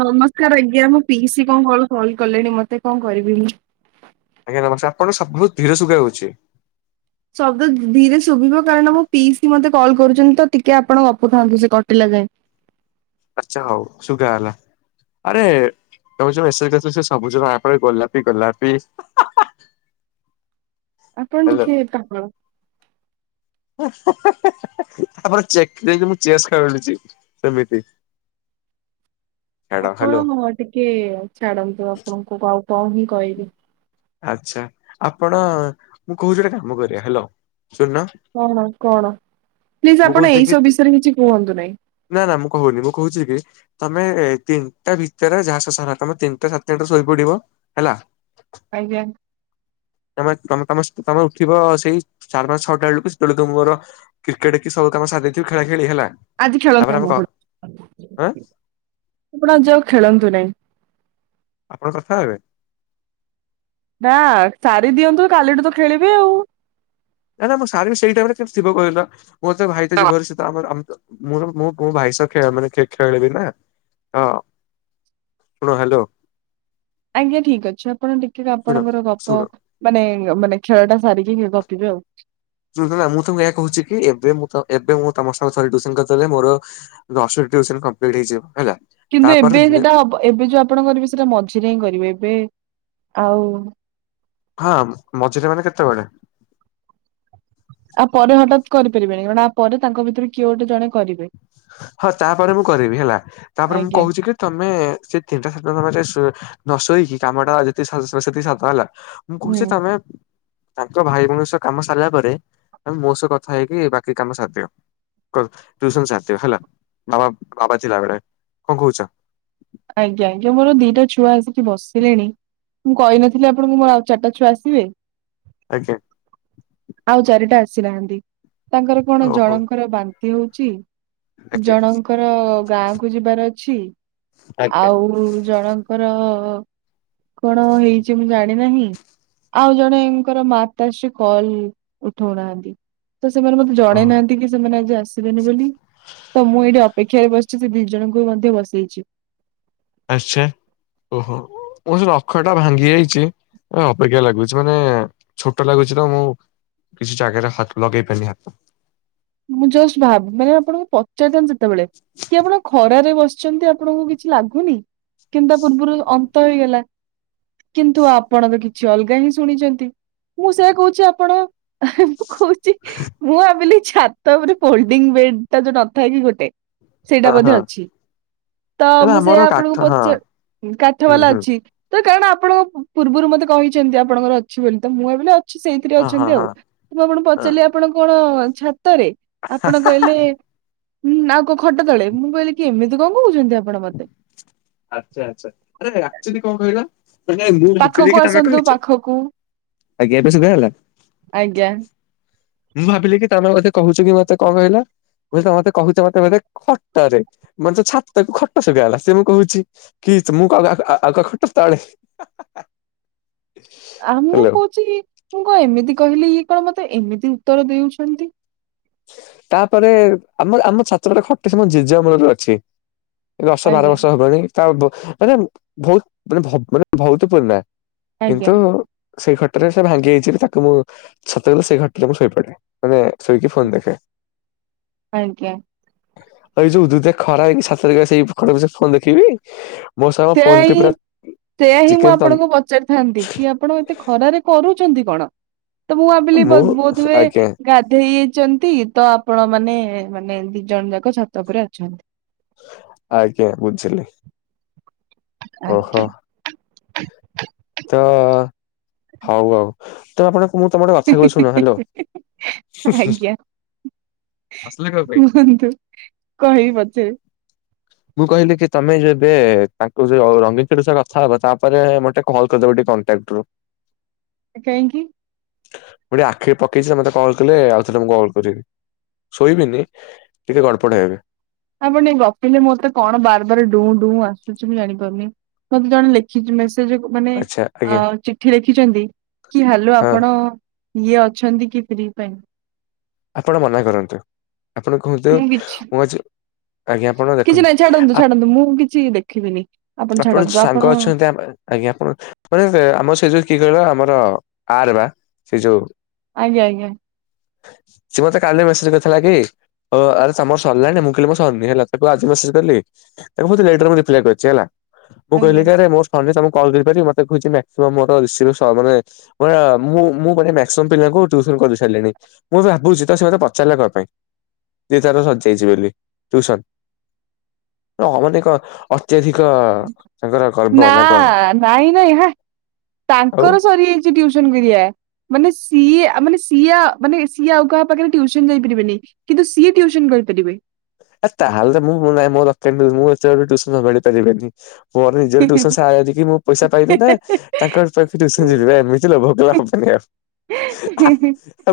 ନମସ୍କାର ଆଜ୍ଞା। ମୋ ପିଇସି କଣ କଣ କଲ କଲେଣି ମତେ କଣ କରିବି ମୁଁ? ଆଜ୍ଞା ନମସ୍କାର। ଆପଣ ଶବ୍ଦ ଧୀର ସୁଗା ଯାଉଛି। ଶବ୍ଦ ଧୀ-ଧୀରେ ଶୁଭିବ କାରଣ ମୋ ପିଇସି ମତେ କଲ୍ କରୁଛନ୍ତି ତ, ଟିକେ ଆପଣ ଗପୁଥାନ୍ତୁ ସେ କଟିଲା ଯାଏଁ। ଆଚ୍ଛା ହଉ ଶୁଗା ଗଲା। ଆରେ ତମେ ଯୋଉ ମେସେଜ କରିଥିଲ ସେ ସବୁଜ ଆପରେ ଗୋଲାପି ଗୋଲାପି, ଆ ହା ହା ଆପଣ ହ୍ୟାଲୋ ଟିକେ ପାଗଳ। ହ ଆପଣ ଚେକ ଦେଇକୀ ମୁଁ ଚେସ୍ ଖେଳୁଛି ସେମିତି ଛାଡ ହ୍ୟାଲୋ ଆପଣ ଟିକେ ଛାଡନ୍ତୁ ଆପଣଙ୍କୁ ଆଉ କଣ ହିଁ କହିବି ଆଚ୍ଛା ଆପଣ ମୁଁ କହୁଛି ଗୋଟେ କାମ କରିବା। ହ୍ୟାଲୋ ଶୁନୁନ କଣ କଣ ପ୍ଲିଜ ଆପଣ କହୁଛି କି ଏଇସବୁ ବିଷୟରେ କିଛି କୁହନ୍ତୁ ନାହିଁ। ନା ନା ମୁଁ କହୁନି ମୁଁ କହୁଛି କି? ତମେ ତିନିଟା ଭିତରେ ଯାହାସ ସାରା ତମେ ତିନିଟା ସାଢେ ତିନିଟା ଶୋଇପଡିବ ହେଲା। ଆଜ୍ଞା। ତମେ ତମେ ତମେ ଉଠିବ ସେଇ ସାଢେ ପାଞ୍ଚ ଛଅଟା ବେଳକୁ ସେତେବେଳକୁ ମୁଁ ମୋର କ୍ରିକେଟ୍ କି ସବୁ କାମ ସରିଦେଇଥିବି ଖେଳା ଖେଳି ହେଲା। ଆଜି ତାପରେ ଖେଳନାହିଁ ମୁଁ ଆମେ ଆଁ ଆପଣ। ଆପଣ ଆଜି ଆଉ ଖେଳନ୍ତୁ ନାହିଁ। ଆପଣ କଥା ହେବେ ନା ସାରି ଦିଅନ୍ତୁ କାଲିଠୁ ତ ଖେଳିବି ଆଉ। ନାଇଁ ମୁଁ ସାରି ସେଇ ଟାଇମୀ ରେ କିଏ ଥିବ କହିଲା? ମୋ ତ ଭାଇ ତ ଯିବ ହେରୀ ସେ ତ ଆମର ଆମ ତ ମୁଁ ମୁଁ ମୋ ଭାଇ ସହ ଖେ ମାନେ ଖେଳ ଖେଳିବି ନା ହଁ। ଶୁଣ ହ୍ୟାଲୋ। ଆଜ୍ଞା ଠିକ୍ ଅଛି ଆପଣ ଟିକେ ଶୁଣ ଆପଣଙ୍କର ଗପ ଶୁଣ ମାନେ ମାନେ ଖେଳ ଟା ସାରିକି ଗପିବେ ଆଉ। ଶୁଣୁଚ ନା ମୁଁ ତମକୁ ଏଇଆ କହୁଛି କି ଏବେ ମୁଁତ ଏବେ ମୁଁ ତମ ସାଙ୍ଗେ [unintelligible] ଦେଲେ ମୋର ଦଶଟି ଟିୟୁସନ୍ କମ୍ପ୍ଲିଟ୍ ହେଇଯିବ ହେଲା। କିନ୍ତୁ ତାପରେ ଏବେ ଦିନେ ସେଟା ଏବେ ଯୋଉ ଆପଣ କରିବେ ସେଟା ମଝିରେ ହିଁ କରିବେ ଏବେ ଆଉ ହଁ ମଝିରେ ମାନେ କେତେବେଳେ? ଆ ପରେ ହଠାତ୍ କରିପାରିବେନି କାରଣ ଆ ପରେ ତାଙ୍କ ଭିତରୁ କିଏ ଗୋଟେ ଜଣେ କରିବେ ହଁ ତାପରେ ମୁଁ କରିବି ହେଲା ତାପରେ ମୁଁ ଆଜ୍ଞା କହୁଛି କି ତମେ ସେ ତିନିଟା [unintelligible] ସାତ ତମେ ନ ଶୋଇକି କାମ ଟା ଯେତିକି ସେତିକି ସାତ ହେଲା ମୁଁ ହୁଁ। କହୁଛି ତମେ ତାଙ୍କ ଭାଇ ଭଉଣୀଙ୍କ ସହ କାମ ସାରିଲା ପରେ ମୋ ସହ କଥା ହେଇକି ବାକି କାମ ସାରିଦିଅ। ଟ୍ୟୁସନ ସା ହେଲା ବାବା ବାବା [unintelligible] କଣ କହୁଛ ଆଜ୍ଞା ଆଜ୍ଞା ମୋର ଦିଟା ଛୁଆ ଆସିକି ବସିଲେଣି ମୁଁ କହିନଥିଲି ଆପଣଙ୍କୁ ମୋର ଆଉ ଚାରିଟା ଛୁଆ ଆସିବେ ଆଜ୍ଞା। ଆଉ ଚାରିଟା ଆସିନାହାନ୍ତି। ତାଙ୍କର କଣ ଓହୋ ଜଳଙ୍କର ବାନ୍ତି ହଉଛି ଆଜ୍ଞା। ଜଣଙ୍କର ଗାଁ କୁ ଯିବାର ଅଛି ଆଉ ଜଣଙ୍କର କଣ ହେଇଛି ମୁଁ ଜାଣି ନାହିଁ। ଆଉ ଜଣେଙ୍କର ମାତା ଶ୍ରୀ କଲ ଉଠଉନାହାନ୍ତି ତ ସେମାନେ ମତେ ଜଣେଇ ଓହ ନାହାନ୍ତି ଏତିିକି ସେମାନେ ଆଜି ଆସିବେନି ବୋଲି ତ ମୁଁ ଏଇଠି ଅପେକ୍ଷାରେ ବସିଛି ସେ ଦି ଜଣଙ୍କୁ ମଧ୍ୟ ବସେଇଛି। ଆଚ୍ଛା ଓହୋ ମୁଁ ସେ ରଖ ଟା ଭାଙ୍ଗି ଯାଇଛି। ଏ ଅପେକ୍ଷା ଲାଗୁଛି ମାନେ ଛୋଟ ଲାଗୁଛି ନା ମୁଁ କିଛି ଜାଗାରେ ହତ ଲଗେଇ ପାରିନି ହାତ। ମୁଁ ଜଷ୍ଟ ଭାବ ମାନେ ପଚାରି ଥାନ୍ତି ସେତେବେଳେ ହଁ କି ଆପଣ ଖରାରେ ବସିଛନ୍ତି ଆପଣଙ୍କୁ କିଛି ଲାଗୁନି? କିନ୍ତୁ ପୂର୍ବରୁ ଅନ୍ତ ହେଇଗଲା। କିନ୍ତୁ ଆପଣ ତ କିଛି ଅଲଗା ହିଁ ଶୁଣିଛନ୍ତି ମୁଁ ସେୟଆ କହୁଛି ଆପଣ ମୁଁ କହୁଛି ମୁଁ ଭାବିଲି ଛାତ ଉପରେ ଫୋଲ୍ଡିଂ ବେଡ ଟା ଯୋଉ ନଥାଏ କି ଗୋଟେ ସେଇଟା ହଁ ମଧ୍ୟ ହଁ ଅଛି ତ ନା ମୁଁ ସେଇ ଆମର କାଠ ଆପଣଙ୍କୁ ହଁ ପଚ କାଠ ହୁଁ ବାଲା ହୁଁ ଅଛି। ତ କାରଣ ଆପଣ ପୂର୍ବରୁ ମତେ କହିଛନ୍ତି ଆପଣଙ୍କର ଅଛି ବୋଲି ତ ମୁଁ ଭାବିଲି ଆ ଛି ସେଇଥିରେ ହଁ ହଁ ଅଛନ୍ତି ଆଉ ହଁ ତ ଆପଣ ହଁ ପଚାରିଲେ ଆପଣ କଣ ଛାତରେ? ଆପଣ କହିଲେ ଉଁ ଆଉ କ ଖଟ ତଳେ ମୁଁ କହିଲି କି ଏମିତି କଣ କହୁଛନ୍ତି ଆପଣ ମତେ। ଆଚ୍ଛା ଆଚ୍ଛା ଆରେ ଆକ୍ଚଲି କଣ କହିଲ? ଆଜ୍ଞା ପାଖକୁ ଆସନ୍ତୁ ପାଖକୁ ଏବେ ସୁବା ହେଲା। ଆଜ୍ଞା। ମୁଁ ଭାବିଲି କି ତମେ ବୋଧେ କହୁଛ କି ମତେ କଣ କହିଲ? ବୁଝିଲ ମତେ କହୁଛ ମତେ ବୋଧେ ଖଟ ରେ ମତେ ଛାତକୁ ଖଟ ଶୁବାଗଲା ସେଏ ମୁଁ କହୁଛି [unintelligible] ଆଉ ମୁଁ ହ୍ୟାଲୋ କହୁଛି ମୁୁ କଣ ଏମିତି କହିଲି ଇଏ କଣ ମତେ ଏମିତି ଉତ୍ତର ଦେଉଛନ୍ତି। ତାପରେ ଆମ ଆମ ଛାତ୍ରରେ ଖଟ ସବୁ ଜେଜେ ଅମଳରୁ ଅଛି। ଦଶ ବାର ଆଜ୍ଞା ବର୍ଷ ହବନ ତା ମାନେ ବହୁତ ମାନେ ମାନେ ବହୁତ ପୁରୁଣା। ଆଜ୍ଞା। କିନ୍ତୁ ସେଇ ଘଟରେ ସେ ଭାଙ୍ଗି ହେଇଛି ତାକୁ ମୁଁ ଛାତଉପରେ ସେଇ ଘଟରେ ମୁଁ ଶୋଇପଡେ ମାନେ ଶୋଇକି ଫୋନ ଦେ ଖେ ଆଜ୍ଞା। ଏଇ ଯୋଉ ଉଦୁ ଉଦିଆ ଖରା ହେଇକି ଛାତ ସେଇ ଫୋନ ଦେଖିବି। ମୋ ସହ ମୋ ସେୟା ଫୋନ ଟି ହିଁ ପୁରା ସେୟା ହିଁ ମୁଁ ଚିକେନ ତନ୍ତ ଆପଣଙ୍କୁ ପଚାରିଥାନ୍ତି କି ଆପଣ ଏତେ ଖ ଖରାରେ କରୁଛନ୍ତି କଣ ତ ମୁଁ ଭାବିଲି ମୁଁ ବୋଧ ହୁଏ ଆଜ୍ଞା ଗାଧେଇ ଚନ୍ତି ତ ଆପଣ ମାନେ ମାନେ ଦି ଜଣ ଯାକ ଛାତ ଉପରେ ଅଛନ୍ତି। ଆଜ୍ଞା ବୁଝିଲି। ଆଜ୍ଞା ଓହୋ ତ ହଉ ଆଉ। ତମ ଆପଣ ମୁଁ ତମକୁ ଗୋଟେ କଥା କହୁଛି ଶୁଣ ହାଲୋ ଆଜ୍ଞା କୁହନ୍ତୁ କହିବି ପଛେ। ମୁଁ କହିଲି କି ତମେ ଯେବେ ତା ରଙ୍ଗୀଚର କଥା ହବା ତାପରେ ମତେ ଟିକେ କଲ୍ କରିଦବା ଟେ କଣ୍ଟାକ୍ଟ ରୁ। କାହିଁକି? ମୁଁ ଟିକେ ଆଖିରେ ପକେଇଛି ଯେ ମତେ କଲ୍ କଲେ ଆଉ ଥରେ ମୁଁ କଲ୍ କରିବି। ଶୋଇବିନି ଟିକେ ଗଡ଼ପଡ ହେବି। ଆପଣ ଟିକେ ଗପିଲେ ମତେ କଣ ବାର ବାର ଡୁଁ ଡୁଁ ଆସୁଛି ମୁଁ ଜାଣିପାରୁନି। ମତେ ଜଣେ ଲେଖିଛିି ମେସ୍ ସେ ଯୋଉ ମାନେ ଆଚ୍ଛା ଆଜ୍ଞା ଅ ଚିଠି ଲେଖିଛନ୍ତି କି ହାଲୋ ହଁ ଆପଣ ଇଏ ଅଛନ୍ତି କି ଫ୍ରି ପାଇଁ। ଆପଣ ମନା କରନ୍ତୁ ଆପଣ କୁହନ୍ତୁ ମୁଁ ଆଜି ଆଜ୍ଞା ଆପଣ କିଛି ନାହିଁ ଦେଖନ୍ତୁ ଛାଡନ୍ତୁ ଛାଡନ୍ତୁ ମୁଁ କିଛି ଦେଖିବିନି ଆପଣ ଛାଡନ୍ତୁ ସାଙ୍ଗ ଅଛନ୍ତି ଆଜ୍ଞା ଆପଣ ଆମ ସେଇ ଯୋଉ କି କହିଲ ଆମର ଆର ବା ସେଇ ଯୋଉ ଆଜ୍ଞା ଆଜ୍ଞା। ସେ ମତେ କାଲି ମେସେଜ କରିଥିଲା କି ଓ ଆରେ ତମର ସରିଲାଣି ମୁଁ କହିଲି ମୋର ସରନି ହେଲା ତାକୁ ଆଜି ମେସେଜ କଲି। ତାପରେ ମତେ ଲେଟର ମୁ୍ କରିଛି ହେଲା ମୁଁ କହିଲି କି ଆଜ୍ଞା। ଆରେ ମୋ [unintelligible] ମୁଁ ମୁଁ [unintelligible] ପିଲାଙ୍କୁ ଟିଉସନ କରି ସାରିଲିଣି। ମୁଁ ଭାବୁଛି ତ ସେ ମତେ ପଚାରିଲା କଣ ପାଇଁ ଦି ତାର ସରିଜାଇଛି ବୋଲି ଟିଉସନ। ହଁ ମାତେ କ ଅତ୍ୟଧିକ ତାଙ୍କର ଗର୍ବ ନା କଣ? ନାଇଁ ନାଇଁ ହେ ଆଉ ତାଙ୍କର ସରିଯାଇଛି ଟିଉସନକୁରିିଆ। ମାନେ ସିଏ ମାନେ ସିଏ ମାନେ ସିଏ ଆଉ କାହା ପାଖରେ ଟିଉସନ ଯାଇପାରିବେନି। କିନ୍ତୁ ସିଏ ଟିଉସନ କରିପାରିବେ। ଆ ତାହେଲେ ତ ମୁଁଁ [unintelligible] ମିଳିପାରିବନି। ମୋର ନିଜର ଟ୍ୟୁସନ ସାରିକି ମୁଁ ପଇସା ପାଇବି ନା। ତାଙ୍କର ପାଖେ ଟୁସନ ଯିବା ଏମିତି ଲୋଭ କଲେ ହବନି ଆଉ।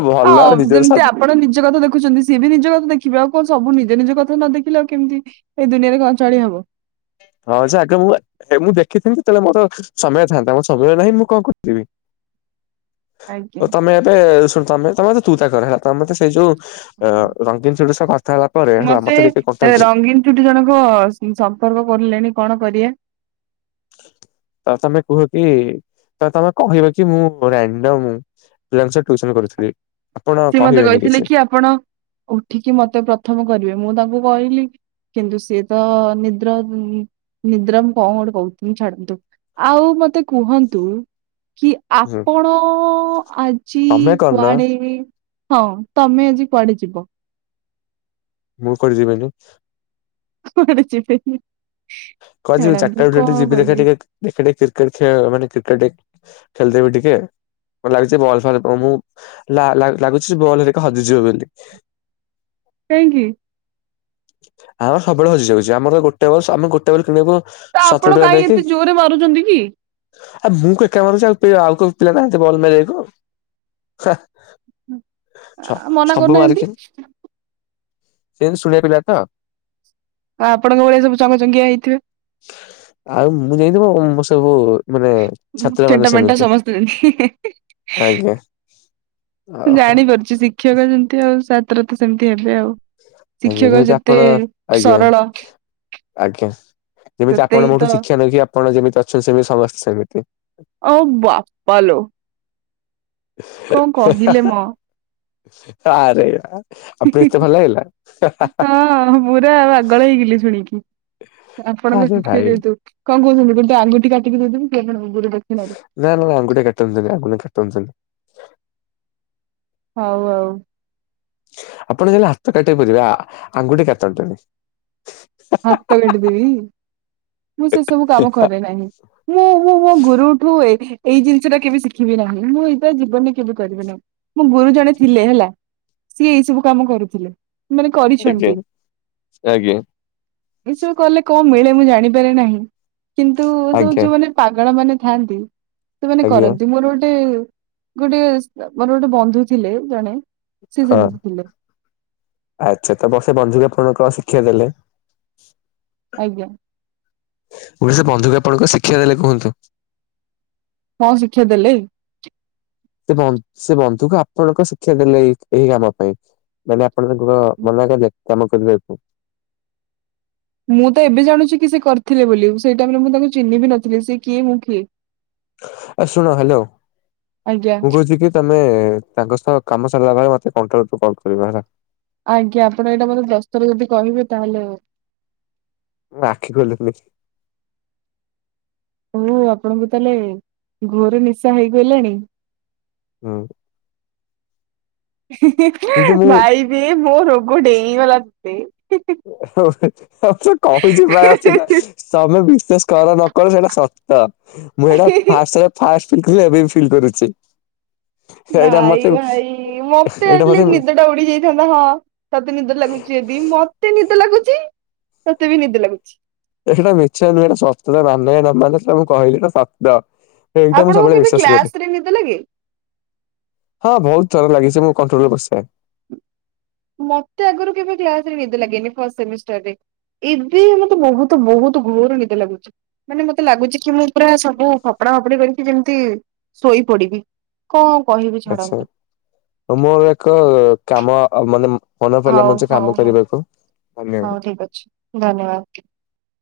ଭଲ ଆ ଆଉ ନିଜର ଯେମିତି ସାଥି ଆପଣ ନିଜ କଥା ଦେଖୁଛନ୍ତି। ସିଏ ବି ନିଜ କଥା ଦେଖିବେ ଆଉ କଣ ସବୁ ନିଜ ନିଜ କଥା ନ ଦେଖିଲେ ଆଉ କେମିତି ଏଇ ଦୁନିଆରେ ଚଳି ହବ। ହଁ ଯେ ଆଗେ ମୁଁ ଏ ମୁଁ ଦେଖିଥିନୀ ଯେତେବେଳେ ମୋର ସମୟ ଥାନ୍ତା ମୋ ସମୟ ନାହିଁ ମୁଁ କଣ କରିବି। ଆଜ୍ଞା। ଓ ତମେ ଏବେ ଶୁଣ ତମେ ତମେ ତ ତୁ ତା କର ହେଲା। ତ ମତେ ସେଇ ଯୋଉ ଅ ରଙ୍ଗୀନ ସିଳ ସହ କଥା ହେଲା ପରେ ହେଲା ମତେ ଟିକେ କଣ୍ଟ ଛୁଟି ଜଣଙ୍କ ସମ୍ପର୍କ କରିଲେଣି କଣ କରିବା? ତ ତମେ କୁହ କି ତ ତମେ କହିବ କି ମୁଁ ରାଣ୍ଡମ ପିଲାଙ୍କୁ ସବୁ ଟିଉସନ୍ କରୁଥିଲି। ଆପଣ ସିଏ ମତେ କହିବେନି କହିଥିଲେ କିଛି କି ଆପଣ ଉଠିକି ମତେ ପ୍ରଥମ କରିବେ। ମୁଁ ତାଙ୍କୁ କହିଲି କିନ୍ତୁ ସିଏ ତ ନିଦ୍ରା ନିଦ୍ରା ମୁ କଣ ଗୋଟେ କହୁଥିଲି ଛାଡନ୍ତୁ। ଆଉ ମତେ କୁହନ୍ତୁ କି ହୁଁ। ଆପଣ ଆଜି ତମେ କରୁନ କି ହଁ ତମେ ଆଜି କୁଆଡେ ଯିବ? ମୁଁ କୁଆଡେ ଜିବିନି। କୁଆଡେ ଯିବିନି। କୁଆଡେ ଯିବି ଚାରିଟା ବେଳେ ଯିବି ଦେଖିଆ କହିବି ଟିକେ ଦେଖ ଟେ କ୍ରିକେଟ ଖେଳ ମାନେ କ୍ରିକେଟ ଖେଳିଦେବି ଟିକେ। ମ ଲାଗୁଛି ବଲ ଫଲ ମୁ ଲା ଲା ଲାଗୁଛି ଯେ ବଲ ଗୁଡ଼ିକ ହଜିଯିବ ବୋଲି। କାହିଁକି? ଆମର ସବୁବେଳେ ହଜିଯାଉଛି। ଆମର ଗୋଟେ ବର୍ଷ ଆମେ ଗୋ ଟେ ବଲ୍ କିଣିବୁ ତ ସତୁର ଆପଣ ଟଙ୍କା କାହିଁ ଦେଇକି ଏତେ ଜୋରରେ ମାରୁଛନ୍ତି କି ଆଉ ମୁଁ କ ଏକା ମାରୁଛି ଆଉ କୋଉ ପିଲା ନାହାନ୍ତି ବଲ ମାରିବାକୁ। ସ ମନା ସବୁ କରୁନାହାନ୍ତି ମାରିକେନ୍ ସେ ଏମିତି ଶୁଣିବା ପିଲାତ। ଆ ଆପଣଙ୍କ ଭଳିଆ ସବୁ ଚଙ୍ଗଚଙ୍ଗିଆ ହେଇଥିବେ। ଆଉ ମୁଁ ଯାଇଥିବ ମୁ ସବୁ ମାନେ ଛାତ୍ର ମାନେ ଚେଣ୍ଟା ମେଣ୍ଟା ସେମିତି ସମସ୍ତେ ହି ହିଁ। ଆଜ୍ଞା। ମୁଁ ଓହୋ ଜାଣିପାରୁଛି ଶିକ୍ଷକ ଯେମତି ଆଉ ଛାତ୍ର ତ ସେମିତି ହେବେ ଆଉ। ଆଜ୍ଞା ଶିକ୍ଷକ ଯେମିତି ଯେତେ ଆପଣ ଆଜ୍ଞା ସରଳ ଆଜ୍ଞା ଯେମିତି ସେତେ ଆପଣ ହିଁ ମୋଠୁ ତ ଶିକ୍ଷା ନେଇକି ଆପଣ ଯେମିତି ଅଛନ୍ତି ସେମିତି ସମସ୍ତେ ସେମିତି। ଓ ବାପା ଲୋ। କଣ କହିଲେ ମ? ଆରେ ଆ। ହଁ ପୁରା ଆଉ ପାଗଳ ହେଇଗଲି ଶୁଣିକି। ଆପଣଙ୍କ ଆରେ ଶିସ୍ୟ ଭାଇ ଯେହେତୁ। କଣ କହୁଛନ୍ତି ଗୋଟେ ଆଙ୍ଗୁଠି କାଟିକି ଦେଇଦେବି କି ଆପଣଙ୍କ ଗୁରୁ ଦେକ୍ଷୀଣାରେ। ନା ନା ଆଙ୍ଗୁଠୀ କାଟନ୍ତୁନୀ ଆଙ୍ଗୁଳି କାଟନ୍ତୁନୀ। ହୋଉ ଆଉ। ଆପଣ ଚାହିଁଲେ ହାତ କାଟି ପରାବେ ଆଙ୍ଗୁଠି କାଟନ୍ତୁନି। ହାତ କାଟିଦେବି ମୁଁ ସେ ସବୁ କାମ କରେ ନାହିଁ। ମୁଁ ମୁଁ ମୋ ଗୁରୁଠୁ ଏଇ ଜିନିଷ ଟା କେବେ ଶିଖିବି ନାହିଁ। ମୁଁ ଏଇଟା ଜୀବନରେ କେବେ କରିବି ନାହିଁ। ମୋ ଗୁରୁ ଜଣେ ଥିଲେ ହେଲା ସିଏ ଏଇ ସବୁ କାମ କରୁଥିଲେ। ମାନେ ଆଜ୍ଞା କରିଛନ୍ତି ଆଜ୍ଞା। ଏସବୁ କଲେ କଣ ମିଳେ ମୁଁ ଜାଣିପାରେ ନାହିଁ। କିନ୍ତୁ ଏ ସବୁ ଆଜ୍ଞା ଯୋଉ ମାନେ ପାଗଳ ମାନେ ଥାଆନ୍ତି ସେମାନେ ଆଜ୍ଞା କରନ୍ତି। ମୋର ଗୋଟେ ଗୋଟେ ମୋର ଗୋଟେ ବନ୍ଧୁ ଥିଲେ ଜଣେ ସିଏ ହଁ ସେମିତି ଥିଲେ। ଆଚ୍ଛା ତ ବ ସେ ବନ୍ଧୂଙ୍କୁ ଆପଣ କଣ ଶିକ୍ଷା ଦେଲେ? ଆଜ୍ଞା। କହିଲି ସେ ବନ୍ଧୁକୁ ଆପଣ କଣ ଶିକ୍ଷା ଦେଲେ କୁହନ୍ତୁ? କଣ ଶିକ୍ଷା ଦେଲେ? ସେ ବନ୍ଧ ସେ ବନ୍ଧୁକୁ ଆପଣ କଣ ଶିକ୍ଷା ଦେଲେ ଏହିଁ ଏହି କାମ ପାଇଁ? ମାନେ ଆପଣ କଣ ମନା କଲେ କାମ କରିବାକୁ? ମୁଁ ତ ଏବେ ଜାଣୁଛି କି ସେ କରିଥିଲେ ବୋଲି ସେଇ ଟାଇମ୍ ରେ ମୁଁ ତାଙ୍କୁ ଚିହ୍ନିବି ନଥିଲି ସେ କିଏ ମୁଁ କିଏ? ଆ ଶୁଣ ହ୍ୟାଲୋ ଆଜ୍ଞା ମୁଁ କହୁଛି କି ତମେ ତାଙ୍କ ସହ କାମ ସାରିଲା ପରେ ମତେ କଣ୍ଟୁ କଲ୍ କରିବ ହେଲା। ଆଜ୍ଞା ଆପଣ ଏଇଟା ମତେ ଦଶସ୍ତର ଯଦି କହିବେ ତାହେଲେ ଆଉ ମୁଁ ଆଖି ଖୋଲିଲି। ଓ ଆପଣଙ୍କୁ ତାହେଲେ ଘୋରେ ନିଶା ହେଇଗଲାଣି। ହୁଁ। କିନ୍ତୁ ମୁଁ ଭାଇ ବେ ମୋ ରୋଗ ଡେଇଗଲା ତତେ। କହୁଛିିବା ଆସନା ତମେ [unintelligible] କର ନକ ସେଇଟା ସତ ମୁଁ ଏଇଟା ଫାଷ୍ଟ ଫଷ୍ଟ ଏବେ ବି ଫିଲ୍ କରୁଛି। ଏଇଟା ଭାଇ ମତେ ଭାଇ ମତେ ଆଟଲିଷ୍ଟ ନିଦ ଟା ଉଡି ଯାଇଛି। ତା ହଁ ତତେ ନିଦ ଲାଗୁଛି ଯଦି ମତେ ନିଦ ଲାଗୁଛି ତତେ ବି ନିଦ ଲାଗୁଛି। ଏ ସେଟା ମିଛ ନୁହଁ ଏଟା ସତ ମାନ ନ ମାନ ମୁଁ କହିଲି ଏଟା ସତ। ଏଇଟା ମୁଁ ଆପଣଙ୍କୁ ସବୁବେଳେ କେବେ ବିଶ୍ୱାସ କ୍ଲାସ କରେ। ରେ ନିଦ ଲାଗେ? ହଁ ବହୁତଥର ଲାଗେ ମୋ କଣ୍ଟ୍ରୋଲରେ ବସେ। ମତେ ଆଗରୁ କେବେ କ୍ଲାସରେ ନିଦ ଲାଗେନି ଫ ସେମିଷ୍ଟରରେ। ଏବେ ମତେ ବହୁତ ବହୁତ ଘୋର ନିଦ ଲାଗୁଛି। ମାନେ ମତେ ଲାଗୁଛି କି ମୁଁ ପୁରା ସବୁ ଫପଡା ଫପଡି କରିକି ଯେମିତି ଶୋଇ ପଡିବି। କଣ କହିବି ଆଚ୍ଛା। ଛାଡନ୍ତୁ। ମୋର ଏକ କାମ ମାନେ ମନ ପଡିଲା ହଉ ମେଞ୍ଚେ କାମ କରିବାକୁ ଧନ୍ୟବାଦ। ଠିକ୍ ଅଛି। ଧନ୍ୟବାଦ।